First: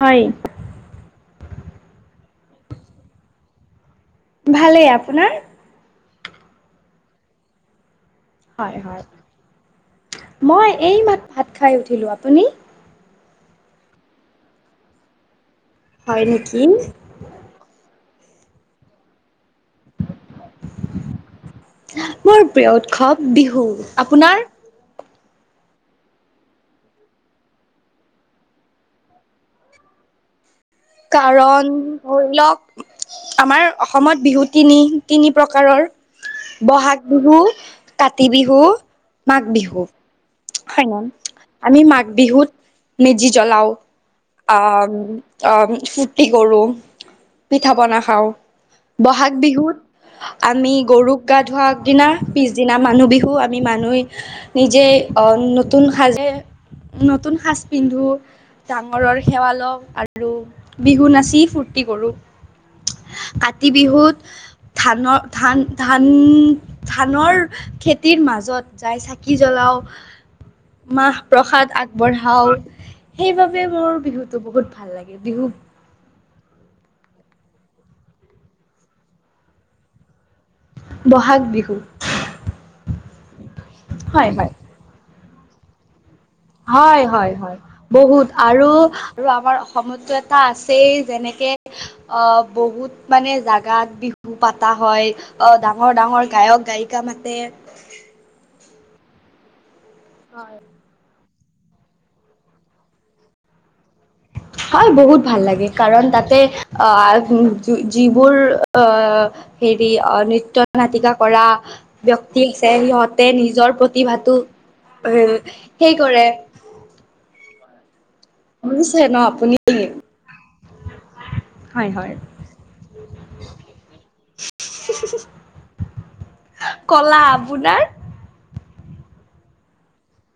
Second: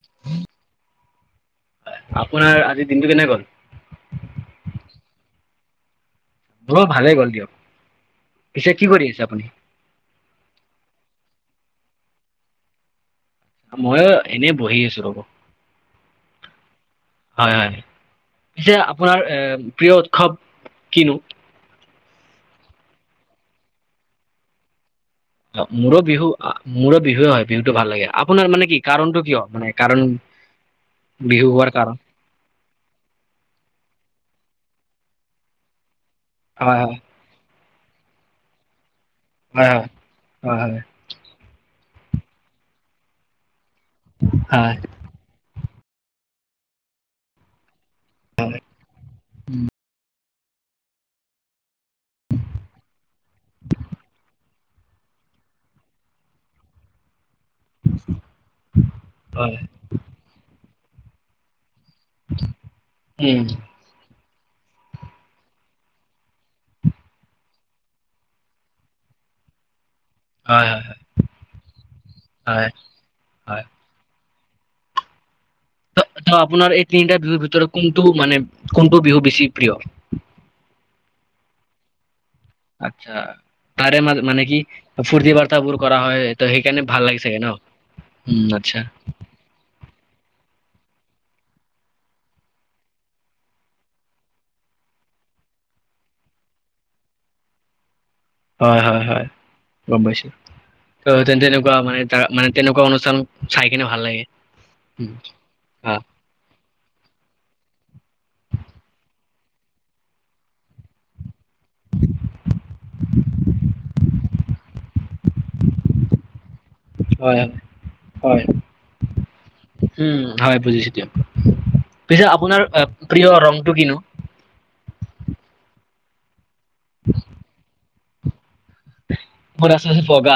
হয়। হয়, আপোনাৰ আজিৰ দিনটো কেনে গ'ল? ভালেই, আপোনাৰ? মোৰো ভালেই গ'ল দিয়ক। পিছে হয়, কি হয়। কৰি আছে আপুনি? মই এই মাত ভাত খাই উঠিলোঁ, আপুনি? ময়ো এনে বহি আছোঁ ৰব। হয় নেকি? হয়, হয়। পিছে আপোনাৰ এ প্ৰিয় উৎসৱ কিনো? মোৰ প্ৰিয় উৎসৱ বিহু, আপোনাৰ? অ', মোৰো বিহু মোৰো বিহুুৱে হয় বিহুতটো ভাল লাগে। আপোনাৰ মানে কি কাৰণতটো কিয় মানে কাৰণ? বিহু কাৰণ হোৱাৰ ধৰি লওক, আমাৰ অসমত বিহু তিনি তিনি প্ৰকাৰৰ। হয় বহাগ হয়। বিহু, কাতি বিহু মাঘ হয়, বিহু হয়। হয়, হয়। আমি মাঘ বিহুত মেজি জ্বলাও, আ হয়। অ', ফুৰৰ্তি কৰোঁ, পিঠা পনা খাওঁ, বহাগ বিহুত আমি গৰুক গা ধোৱা আগদিনা, পিছদিনা মানুহ বিহু। আমি মানুহ নিজেই অ', নতুন সাজে, নতুন সাজ পিন্ধো, ডাঙৰৰ হয় সেৱা হয়। লওঁ। আৰু আৰু বিহু নাচি ফূৰ্তি কৰোঁ। উম। কাতি বিহুত ধান ধান ধান ধানৰ খেতিৰ মাজত যাই চাকি জ্বলাও। হয় হয়। মাহ প্ৰসাদ আগবঢ়াওঁ, হয় হয়। সেইবাবে মোৰ বিহুটো বহুত ভাল লাগে। বিহু ত' ত' আপোনাৰ এই তিনিটা বিহুৰ ভিতৰত কোনটো মানে কোনটো বিহু বেছি প্ৰিয়? বহাগ বিহু। আচ্ছা, তাৰে মাজ হয় মানে হয় কি ফূৰ্তি বাৰ্তাবোৰ কৰা হয়। ত সেইকাৰণে ভাল হয়, লাগে হয়, চাগে ন? হয়, বহুত। উম আৰু আচ্ছা। আৰু আমাৰ অসমততো এটা আছেই যেনেকে অ', বহুত মানে জাগাত বিহু পাতা হয়, অ', ডাঙৰ, ডাঙৰ গায়ক গায়িকা মাতে। হয়, হয়, হয়, গম পাইছোঁ। হয় ত' তেনেকুৱা মানে তাৰ মানে তেনেকুৱা অনুষ্ঠান চাই কিনে ভাল লাগে। হয় উম, বহুত ভাল লাগে, কাৰণ তাতে অ', যিবোৰ অ', হেৰি নৃত্য নাটিকা কৰা ব্যক্তি আছে সিহঁতে নিজৰ প্ৰতিভাটো এ, সেই কৰে। হয়। হয় শুনিছে ন? আপুনি উম, হয় বুজিছো দিয়ক। হয় হয় পিছে আপোনাৰ প্ৰিয় ৰংটো কিনো? ক'লা, আপোনাৰ? মোৰ আছে আচলতে বগা,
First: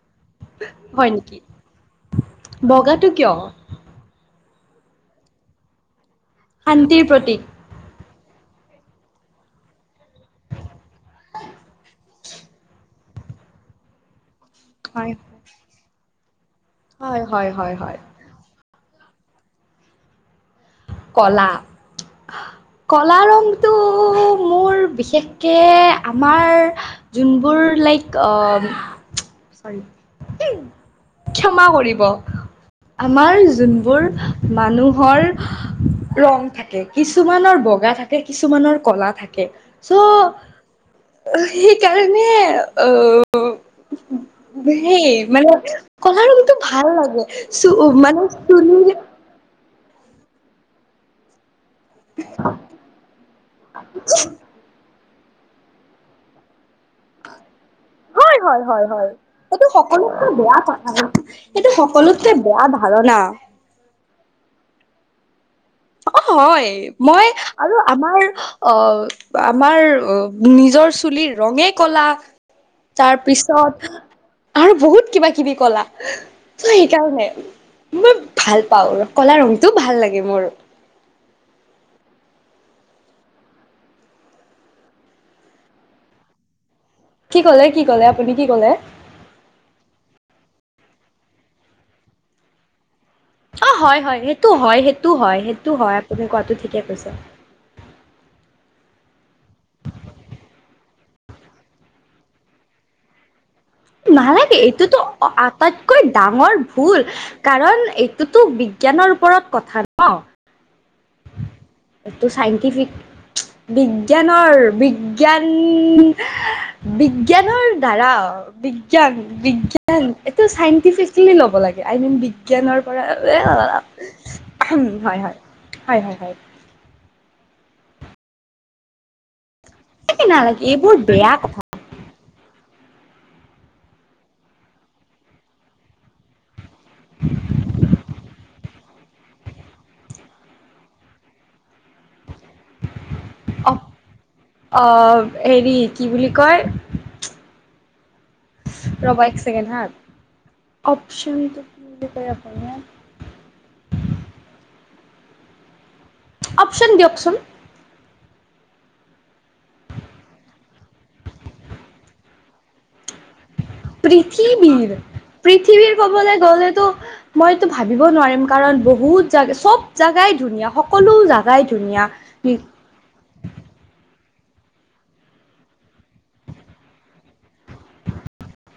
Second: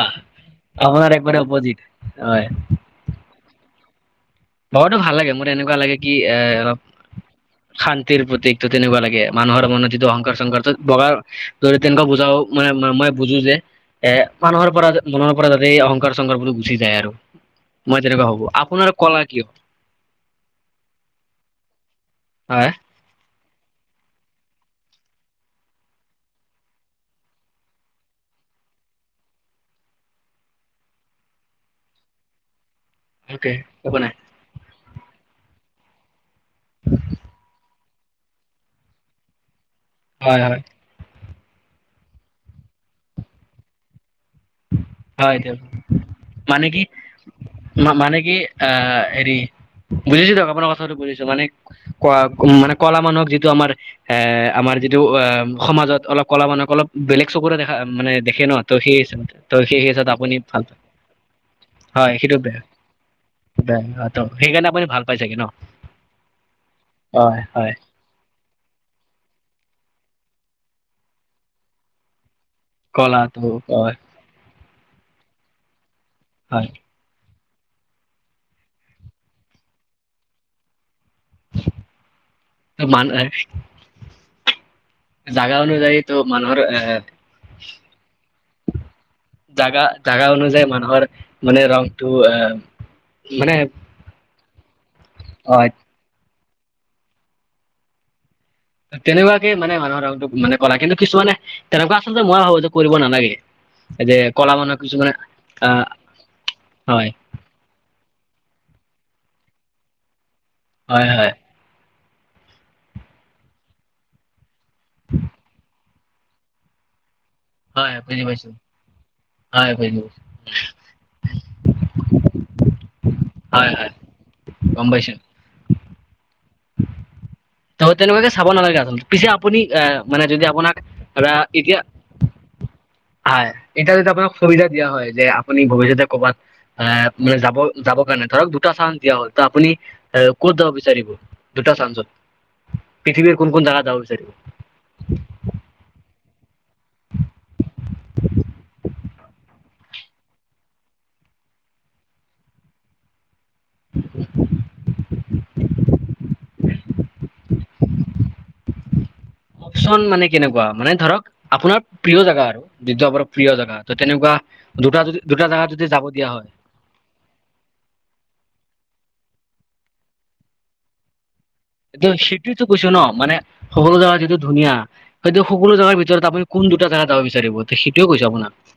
হয় অপোনাৰ নেকি একবাৰে অপজিট, হয়। বগাটো কিয়? বগাতো ভাল লাগে মোৰ এনেকুৱা লাগে কি এ অলপ শান্তিৰ প্ৰতীক। শান্তিৰ প্ৰতীকো তেনেকুৱা লাগে মানুহৰ মনটো অহংকাৰ চহংকাৰ বগাৰ যদি তেনেকুৱা বুজাও। মানে মই বুজো যে এ মানুহৰ পৰা হয়। মনৰ পৰা যাতে অহংকাৰ চহংকাৰ বোলো গুছি যায় আৰু হয়, হয়, হয়, হয়। মই তেনেকুৱা ভাৱো। আপোনাৰ কলা কি হয়? কলা? হয়। কলা ৰংটো মোৰ বিশেষকৈ আমাৰ যোনবোৰ লাইক অ' ক্ষমা কৰিব। আমাৰ অকে একো যোনবোৰ নাই মানুহৰ ৰং থাকে কিছুমানৰ বগা থাকে কিছুমানৰ কলা থাকে। চ' হয়, হয়। সেইকাৰণে আহ সেই হয় দিয়ক মানে কলা ৰঙটো মানে কি ভাল লাগে মানে কি চুলিৰ আহ হেৰি বুজিছো দিয়ক আপোনাৰ কথাটো বুজিছো মানে ক উম মানে কলা মানুহক যিটো আমাৰ এ আমাৰ যিটো টো অ' সমাজত অলপ কলা মানক অলপ বেলেগ দেখা মানে দেখে ন ত' হিচাপে ত এইটো সেই হিচাপত সকলোতকে আপুনি বেয়া ভাল পায় কথা এইেটো সকলোতকে বেয়া ধাৰণা। বে ত সেইকাৰণে আপুনি ভাল পাই চাগে ন। অ', হয় মই হয় হয় আৰু আমাৰ অ', আমাৰ নিজৰ চুলিৰ ৰঙে কলা তাৰ কলাটো পিছত হয় আৰু বহুত কিবা কিবি কলা। হয় সেইকাৰণে মই ভাল পাওঁ কলা ৰংটো ভাল লাগে মোৰ। ত' মানুহ জাগা অনুযায়ীতো মানুহৰ অ' কি ক'লে কি ক'লে আপুনি কি ক'লে জাগা জাগা অনুযায়ী মানুহৰ মানে ৰংটো আহ মানে অ', হয় হয় সেইটো হয় সেইটো হয় সেইটো হয় আপুনি কোৱাটো ঠিকে কৈছে। তেনেকুৱাকে মানে মানুহৰ ৰংটো মানে কৰা কিন্তু কিছুমানে তেনেকুৱা আচলতে মই ভাবো যে কৰিব নালাগে। যে কলা নালাগে মানুহ এইটোতো কিছুমানে আহ আটাইতকৈ ডাঙৰ ভুল। হয় কাৰণ এইটোতো বিজ্ঞানৰ ওপৰত কথা। ন হয়, হয়। এইটো চাইণ্টিফিক বিজ্ঞানৰ বিজ্ঞান বিজ্ঞানৰ হয় দ্বাৰা বুজি পাইছো বিজ্ঞান হয় বুজি পাইছো বিজ্ঞান এইটো চাইণ্টিফিকেলি ল'ব লাগে আই মিন বিজ্ঞানৰ পৰা হয় হয় গম পাইছো হয় হয় হয় হয়। ত' তেনেুৱাকে চাব নালাগে আৰু পিছে আপুনি আহ মানে যদি নালাগে আপোনাক এইবোৰ বেয়া এ কথা এতিয়া হয়, এতিয়া যদি আপোনাক সুবিধা দিয়া হয় যে আপুনি ভৱিষ্যতে ক'ৰবাত এ মানে যাব যাব কাৰণে ধৰক দুটা চানচ দিয়া হ'ল তো আপুনি এ ক'ত যাব বিচাৰিব? দুটা চানচত পৃথিৱীৰ কোন কোন অ জাগা যাব বিচাৰিব? অ', হেৰি কি বুলি কয়। ৰ'বা এক ছেকেণ্ড হা। অপশ্যনটো কি বুলি কয় আপোনাৰ। [inaudible] অপশ্বন দিয়কছোন। কিছুমান মানে কেনেকুৱা, মানে ধৰক আপোনাৰ প্ৰিয় জাগা আৰু যিটো আপোনাৰ প্ৰিয় জাগা। পৃথিৱীৰ, পৃথিৱীৰ যাব দিয়া কবলৈ হয় গ'লেতো মইতো ভাবিব নোৱাৰিম কাৰণ বহুত জাগা, চব জাগাই ধুনীয়া, সকলো জা এইটো সেইটোয়তো কৈছোঁ ন' মানে সকলো জগা যিটো ধুনীয়া হয়তো সকলো জাগাৰ ভিতৰত আপুনি কোন দুটা জাগা যাব বিচাৰিব, সেইটোয়ে কৈছোঁ আপোনাক।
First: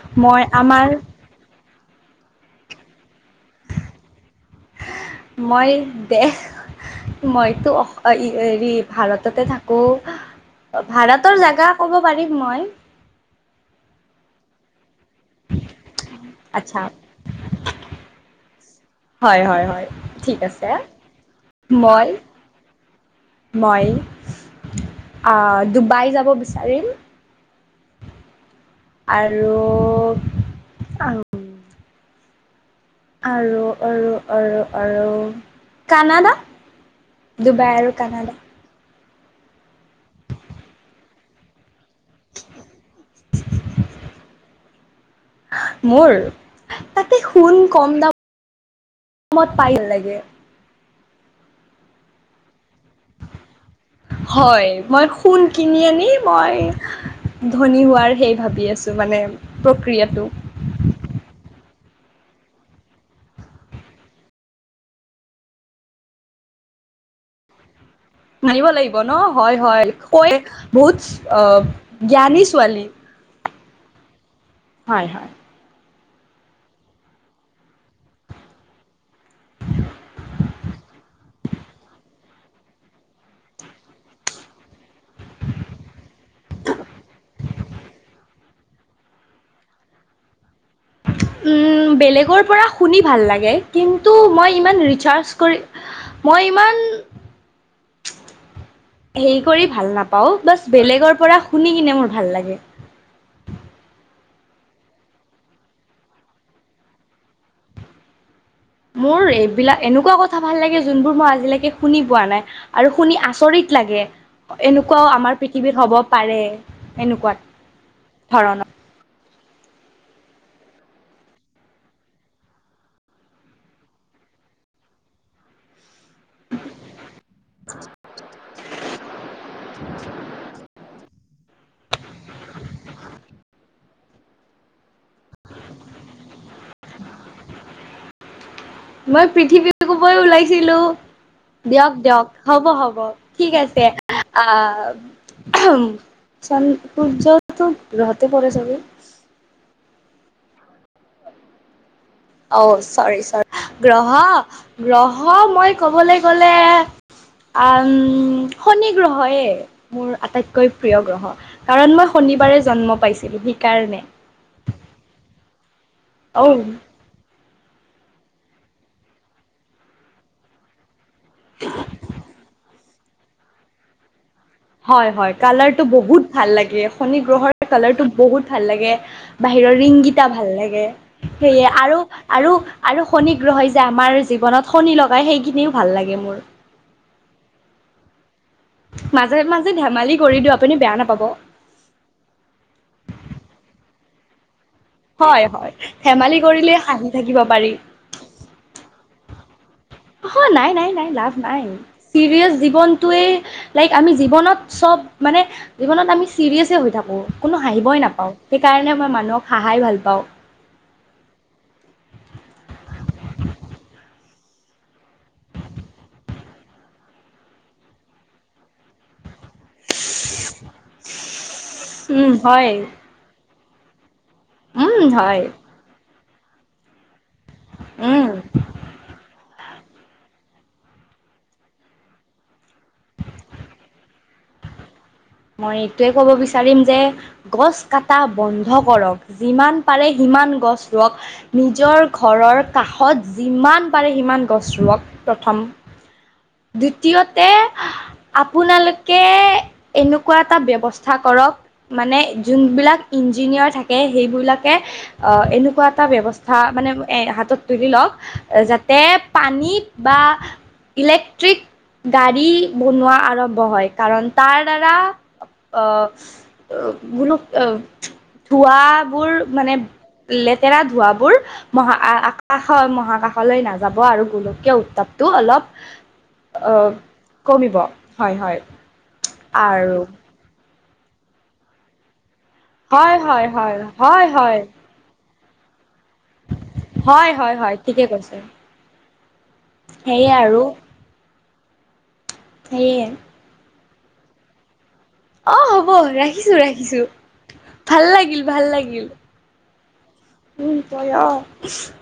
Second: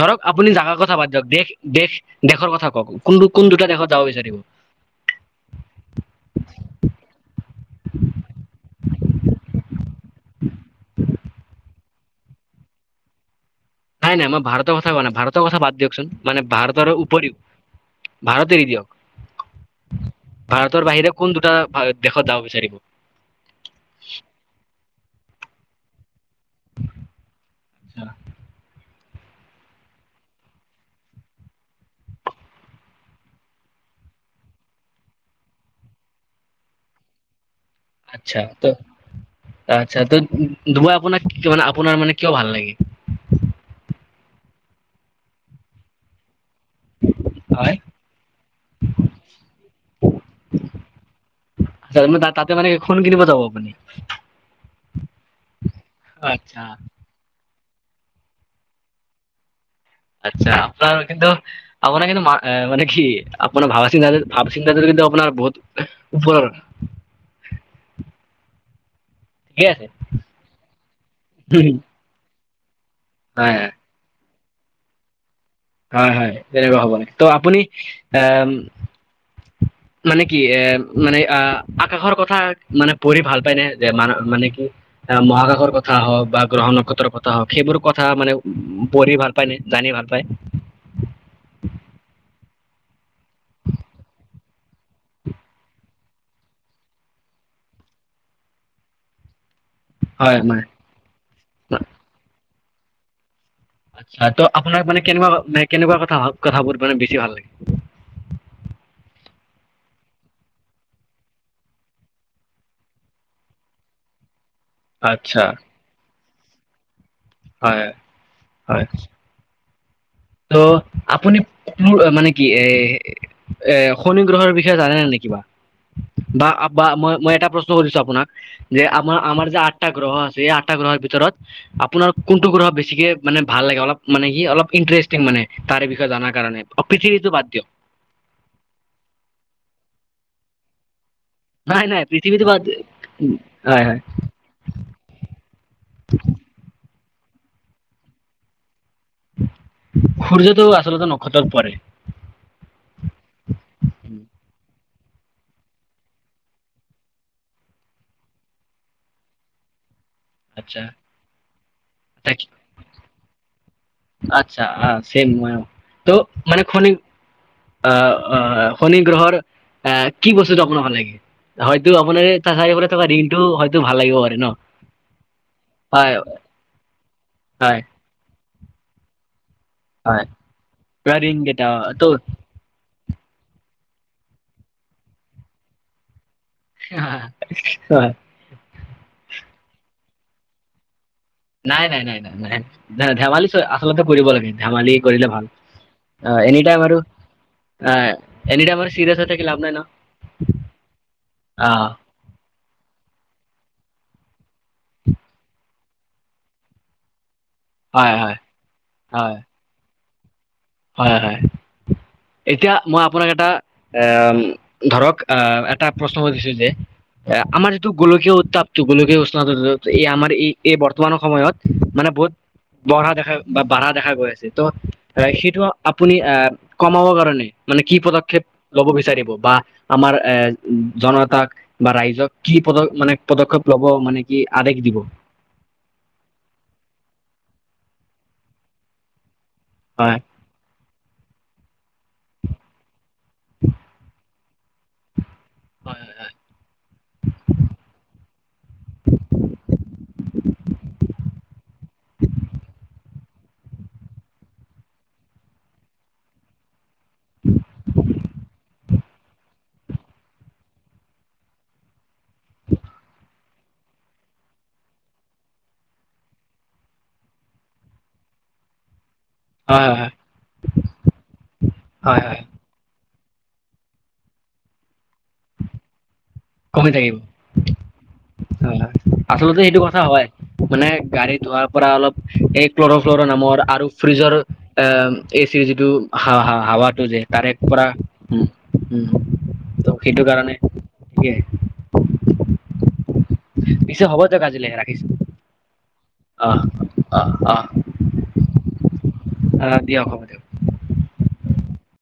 ধৰক মই আপুনি জাগাৰ আমাৰ কথা বাদ দেশ দেশ, দেশৰ কথা কওক, কোনটো কোন দুটা দেশত যাব বিচাৰিব? মই দে মইতো অ' ই হেৰি ভাৰততে থাকোঁ। ভাৰতৰ জাগা ক'ব পাৰিম মই। নাই নাই মই ভাৰতৰ কথা কোৱা নাই, ভাৰতৰ কথা বাদ দিয়কচোন মানে আচ্ছা ভাৰতৰ উপৰিও। ভাৰত এৰি দিয়ক, হয় হয় হয় ঠিক আছে ভাৰতৰ বাহিৰে কোন দুটা মই দেশত যাব বিচাৰিব? মই আ, ডুবাই যাব বিচাৰিম ছা। আৰু আৰু, আৰু, আৰু, আৰু কানাডা, ডুবাই আৰু কানাডা আচ্ছা ত' আচ্ছা ত' ডুবাই আপোনাক মানে আপোনাৰ মানে কিয় ভাল লাগে? মোৰ তাতে সুণ হয়। কম দামত পায় লাগে। তাতে মানে সোন কিনিব যাব আপুনি? হয় মই সোন কিনি আনি মই আচ্ছা ধনী হোৱাৰ সেই ভাবি আছোঁ মানে প্ৰক্ৰিয়া। ছা, আপোনাৰ কিন্তু আপোনাৰ কিন্তু মা-মানে কি, আপোনাৰ ভাবা চিন্তা, ভাৱ চিন্তা কিন্তু আপোনাৰ বহুত ওপৰৰ। মানিব লাগিব ন'? হয় ঠিকে হয় আছে। কই বহুত অ' জ্ঞানী ছোৱালী। হয়। হয় হয়। হয় হয় তেনেকুৱা হ'ব লাগে। ত' আপুনি আহ [inaudible] মানে কি এ, মানে আ, আকাশৰ কথা মানে পঢ়ি ভাল পায় নে যে মান মানে কি আ, মহাকাশৰ কথা হওক বা গ্ৰহ নক্ষত্ৰৰ কথা হওক সেইবোৰ কথা মানে উ, পঢ়ি ভাল পায়নে জানি ভাল পায়? উম, বেলেগৰ পৰা শুনি ভাল লাগে কিন্তু মই ইমান ৰিচাৰ্চ কৰি মই ইমান হেৰি কৰি ভাল না হয় পাওঁ বাচ হয় বেলেগৰ পৰা শুনি কিনে মোৰ ভাল লাগে। ছা ত' আপোনাৰ মানে কেনেকুৱা কথা কথাবোৰ মানে বেছি ভাল লাগে? মোৰ এইবিলাক এনেকুৱা কথা ভাল লাগে যোনবোৰ মই আজিলৈকে শুনি পোৱা নাই। আৰু শুনি আচৰিত লাগে, এনেকুৱাও আচ্ছা আমাৰ পৃথিৱীত হ'ব পাৰে। এনেকুৱা হয়, ধৰণৰ হয়। ত' আপুনি পো মানে কি এ এ, শনি গ্ৰহৰ বিষয়ে জানেনে নে কিবা? বা বা মই মই এটা প্ৰশ্ন সুধিছোঁ আপোনাক যে আমাৰ আমাৰ যে আঠটা গ্ৰহ আছে। এই আঠটা গ্ৰহৰ ভিতৰত আপোনাৰ কোনটো গ্ৰহ বেছিকে মানে ভাল লাগে অলপ মানে কি অলপ ইনট্ৰে টিং মানে তাৰে বিষয়ে জনা কাৰণে অপচনিলিতী বাদ দিয়ক মই পৃথিৱী কবই ওলাইছিলো নাই দিয়ক নাই দিয়ক পৃথিৱীটো বাদ হ'ব দি- হ'ব ঠিক আছে। হয় হয় আ উ চন্দ্ৰ সূৰ্যতো গ্ৰহতে পৰে চাগে? সূৰ্যটো আচলতে নক্ষত্ৰত পৰে। অ চৰি চৰি গ্ৰহ গ্ৰহ মই কবলৈ গ'লে আম শনি গ্ৰহয়ে মোৰ আটাইতকৈ আচ্ছা প্ৰিয় গ্ৰহ। কাৰণ মই শনিবাৰে জন্ম পাইছিলো সেইকাৰণে। আটচ্ছা আ চেম মইও তো ঔ মানে হনি আহ অ শনি গ্ৰহৰ আহ কি বস্তুটো আপোনাৰ ভাল লাগে? হয়তো আপোনাৰ তাত থকা ঋংটো হয়তো ভাল লাগিব পাৰে ন? হয় হয় কালাৰটো হয় বহুত ভাল লাগে, শনি গ্ৰহৰ হয় কালাৰটো বহুত ভাল লাগে। বাহিৰৰ ৰিং হয় কিটা ভাল লাগে। পুৰা ৰিং কেইটা সেয়ে আৰু ত আৰু আৰু শনি গ্ৰহেই যে আমাৰ জীৱনত শনি লগায় সেইখিনিও ভাল লাগে মোৰ। হয়। মাজে মাজে ধেমালি কৰি দিও আপুনি বেয়া নাপাব। নাই নাই নাই নাই নাই নাই ন ধেমালি চ আচলতে কৰিব লাগে। ধেমালি কৰিলে ভাল। হয় হয় ধেমালি কৰিলে এনিটাইম আৰু হাঁহি থাকিব পাৰি আ এনি টাইম আৰু চিৰিয়াছ হৈ থাকি লাভ নাই ন অ' নাই নাই নাই লাভ নাই। অ চিৰিয়াছ জীৱনটোৱেই লাইক আমি জীৱনত চব মানে জীৱনত আমি চিৰিয়াছে হৈ থাকো কোনো হাঁহিবই হয় নাপাওঁ, হয় সেইকাৰণে মই হয় মানুহক হাহাই ভাল পাওঁ। হয় হয় এতিয়া মই আপোনাক এটা আহ ধৰক আহ এটা প্ৰশ্ন সুধিছো যে আমাৰ যিটো গোলকীয় উত্তাপটো গোলকীয় উষ্ণতাটো এই আমাৰ এই এই বৰ্তমানৰ সময়ত মানে উম বহুত হয় বঢ়া দেখা বা বাঢ়া দেখা গৈ আছে। ত' উম হয় সেইটো আপুনি আহ কমাব কাৰণে মানে কি উম পদক্ষেপ লব বিচাৰিব বা আমাৰ এ জনতাক বা ৰাইজক কি পদক্ষেপ মানে পদক্ষেপ লব মানে কি আদেশ দিব? মই এইটোৱে ক'ব বিচাৰিম যে গছ কাটা বন্ধ কৰক। যিমান পাৰে হয় সিমান গছ ৰোৱক নিজৰ ঘৰৰ কাষত যিমান পাৰে সিমান গছ ৰোৱক। প্ৰথম, হয় দ্বিতীয়তে আপোনালোকে এনেকুৱা এটা ব্যৱস্থা কৰক, মানে যোনবিলাক ইঞ্জিনিয়াৰ থাকে সেইবিলাকে অ' এনেকুৱা এটা ব্যৱস্থা মানে এ হাতত তুলি লওঁক যাতে পানীত বা ইলেক্ট্ৰিক গাড়ী বনোৱা আৰম্ভ হয়, কাৰণ তাৰ দাৰা আহ ধোঁৱা বোৰ মানে হয় হয় লেতেৰা ধোঁৱাবোৰ মহা আ হয় হয় আ কাশ মহাকাশলৈ নাযাব গোলকীয় উত্তাপটো অলপ অ কমি থাকিব কমিব। হয় হয়। আচলতে এইটো আৰু কথা হয় মানে গাড়ী ধোঁৱাৰ পৰা অলপ এই ক্লৰ হয় ফ্লৰ হয় নামৰ, হয় আৰু হয় ফ্ৰিজৰ হয় এ এচিৰ যিটো হা হাৱাত তো যে হয় তাৰে হয় হয় পৰা, ঠিকে কৈছে উম উম ত সেইটো সেয়ে কাৰণে আৰু কি সেইয়ে। পিছে হ'ব দিয়ক আজিলৈ ৰাখিছো। অ' হ'ব অ ৰাখিছো ৰাখিছো। অ অ ভাল লাগিল ভাল লাগিল। অ' দিয়ক হ'ব দিয়ক। উম [unintelligible]